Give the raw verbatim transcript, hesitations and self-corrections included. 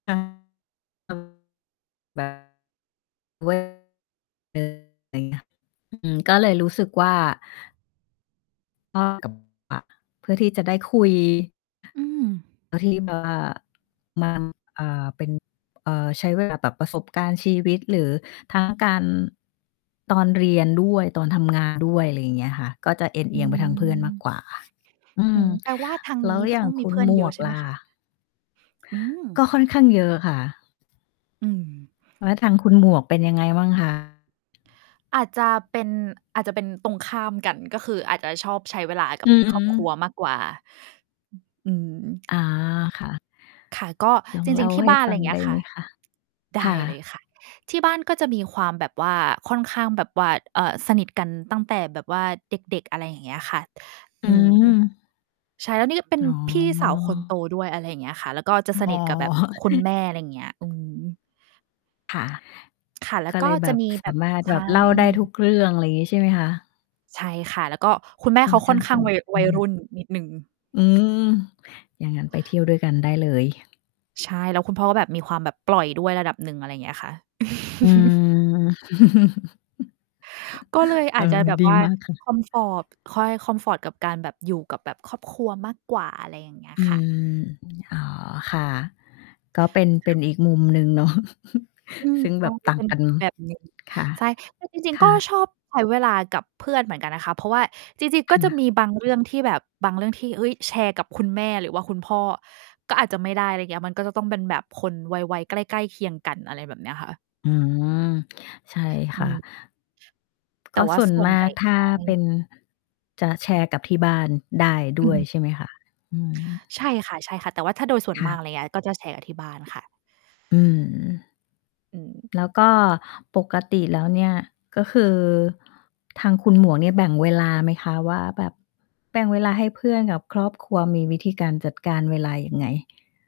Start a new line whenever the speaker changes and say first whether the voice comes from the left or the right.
left: [unintelligible] ไรเงี้ย อืม ก็เลยรู้สึกว่า [unintelligible] เพื่อที่จะได้ คุย
right: อืม
left: เรื่องที่แบบว่า มัน เอ่อ เป็น เอ่อ ใช้ เวลาแบบ ประสบการณ์ชีวิต หรือ ทั้งการ ตอนเรียนด้วย ตอนทำงานด้วย ไรอย่างเงี้ยค่ะ ก็จะเอนเ
right: อ
left: อ
right: ื
left: ียงไปทางเพื่อนมาก
right: ม
left: กว่า ค่ะ อื
right: อื
left: ม
right: ม แปลว่าทาง
left: แล
right: น
left: ้
right: ี้
left: ว
right: จ
left: อ
right: ะ
left: ย่
right: ต
left: า
right: ้
left: ง
right: องม
left: ค
right: ี
left: ุ
right: เพ
left: ณ
right: ื่อน
left: หม
right: เยอ
left: ว
right: ะ
left: ก
right: ใช่ไ
left: ล
right: หม
left: ่ะ?
right: คะ? อื
left: ก
right: ม
left: ็ค่อนข้างเยอะค่ะ
right: อืม
left: แล้วทางคุณหมวกเป็นยังไงบ้าง คะ?
right: อาจจะเป็น อาจจะเป็นตรงข้ามกัน ก็คืออาจจะชอบใช้เวลากั
left: อ
right: บ
left: ือฮ
right: ค
left: ึ
right: รอบครัว มากกว่า อ อืม
left: อ๋อ ค่ะ
right: ค่ะ ก็
left: ลอ
right: จ
left: ง
right: ร
left: เล่
right: ิ
left: า
right: ง ๆ ที่
left: ให้
right: บ้าน
left: ฟ
right: ไ
left: ั
right: รอ
left: ง
right: ย่างเง
left: ไ
right: ี
left: ด
right: ้
left: ้
right: ยค
left: ไห
right: ่
left: ม
right: ะ
left: คะ?
right: ได
left: ค
right: ้
left: ่
right: เลย
left: ะ
right: ค่ะ ที่บ้านก็จะมีความแบบว่า ค่อนข้างแบบว่า เอ่อ สนิทกันตั้งแต่แบบว่าเด็ก ๆ อะไรอย่างเงี้ยค่ะ
left: อื
right: อืม
left: ม
right: ใช่ แล้วนี่ก็เป็น
left: อ๋อ
right: พี่สาวคนโตด้วย อะไรอย่างเงี้ยค่ะ แล้วก็จะ
left: อ
right: ส
left: อ๋อ
right: นิทกับแบบคุณแม่ อะไรอย่างเงี้ย อืม
left: ค่ะ
right: ค่ะ แล้
left: ก
right: ว
left: ็
right: ก
left: เ
right: ็
left: ลยแ
right: จ
left: บ
right: ะ
left: บ
right: มี
left: ส
right: แบ
left: า
right: บ
left: มารถ
right: ใช
left: แบ
right: ่
left: บเล่าได้ทุกเรื่อง ไรอย่างงี้ ใช่ไหมคะ?
right: ใช่ค่ะ แล้วก็คุณแม่
left: ค่
right: เ
left: อ
right: ข
left: น
right: าค
left: ข
right: ่
left: ้
right: อ
left: า
right: น
left: ง
right: ข้
left: ส
right: าง
left: น
right: ว
left: ิ
right: ั
left: ท
right: ย
left: อ
right: ว
left: ื
right: ัยร
left: ม
right: ุ่นนิดหนึ่ง
left: อืม อย่างงั้นไปเที่ยวด้วยกันได้เลย
right: ใช่ แล้วคุณพ่อก็แบบมีความแบบปล่อยด้วยระดับหนึ่ง อะไรอย่างเงี้ยค่ะ
left: อืม
right: ก็เลย
left: เ
right: อ
left: อ
right: า
left: อ
right: จจะแบบ
left: ดี
right: ว่า
left: มากค่ะ
right: คอมฟอร์บ ค่อยให้คอมฟอร์ตกับการแบบอยู่กับแบบครอบครัวมากกว่า อะไรอย่างเงี้ย
left: อื
right: ค่ะ
left: ม อ๋อ ค่ะ ก็เป็น เป็
right: ค่
left: น
right: ะ
left: อีกมุมหนึ่งเนาะ
right: อืม
left: ซึ่ง
right: เ
left: แบ
right: รา
left: บ
right: จ
left: ต
right: ะ
left: ่า
right: เป
left: ง
right: ็น
left: กัน
right: อีกแบบหนึ่ง
left: ค่ะ
right: ใช่ แต่จริ
left: ค
right: ง ๆ ก็
left: ่
right: ช
left: ะ
right: อบใช้เวลากับเพื่อนเหมือนกันนะคะ เพราะว่า จริง
left: ค
right: ๆ ก็จะ
left: ่ะ
right: มีบาง เรื่องที่แบบ บางเรื่องที่ เฮ้ย แชร์กับคุณแม่หรือว่าคุณพ่อ ก็อาจจะไม่ได้ ไรเงี้ย มันก็จะต้องเป็นแบบคนวัย วัยใกล้ ๆ เคียงกัน อะไรแบบนี้ค่ะ
left: อืม ใช่
right: อ
left: ค
right: ื
left: ่ะ
right: ม แต
left: ก
right: ่
left: ็
right: ว่
left: ส
right: า
left: ่ว
right: ส
left: น
right: ่ว
left: ม
right: น
left: า
right: ใหญ
left: ก
right: ่
left: ถ้า
right: ใช
left: เป
right: ่
left: ็น จะแชร์กับที่บ้านได้ด
right: อื
left: ้
right: อ
left: วย
right: ฮึ
left: ใช่ไหมคะ? อืม
right: ใช่ค่ะ ๆ แต่ว่าถ้าโดยส่วน
left: ค่
right: มา
left: ะ
right: ก ไรเงี้ย ก็แชร์กับที่บ้านค่ะ
left: อืม
right: อืม
left: แล้วก็ ปกติแล้วเนี่ย ก็คือ ทางคุณหมวกเนี่ย แบ่งเวลาไหมคะ? ว่าแบบ แบ่งเวลาให้เพื่อนกับ ครอบครัว มีวิธีการจัดการเวลายังไง?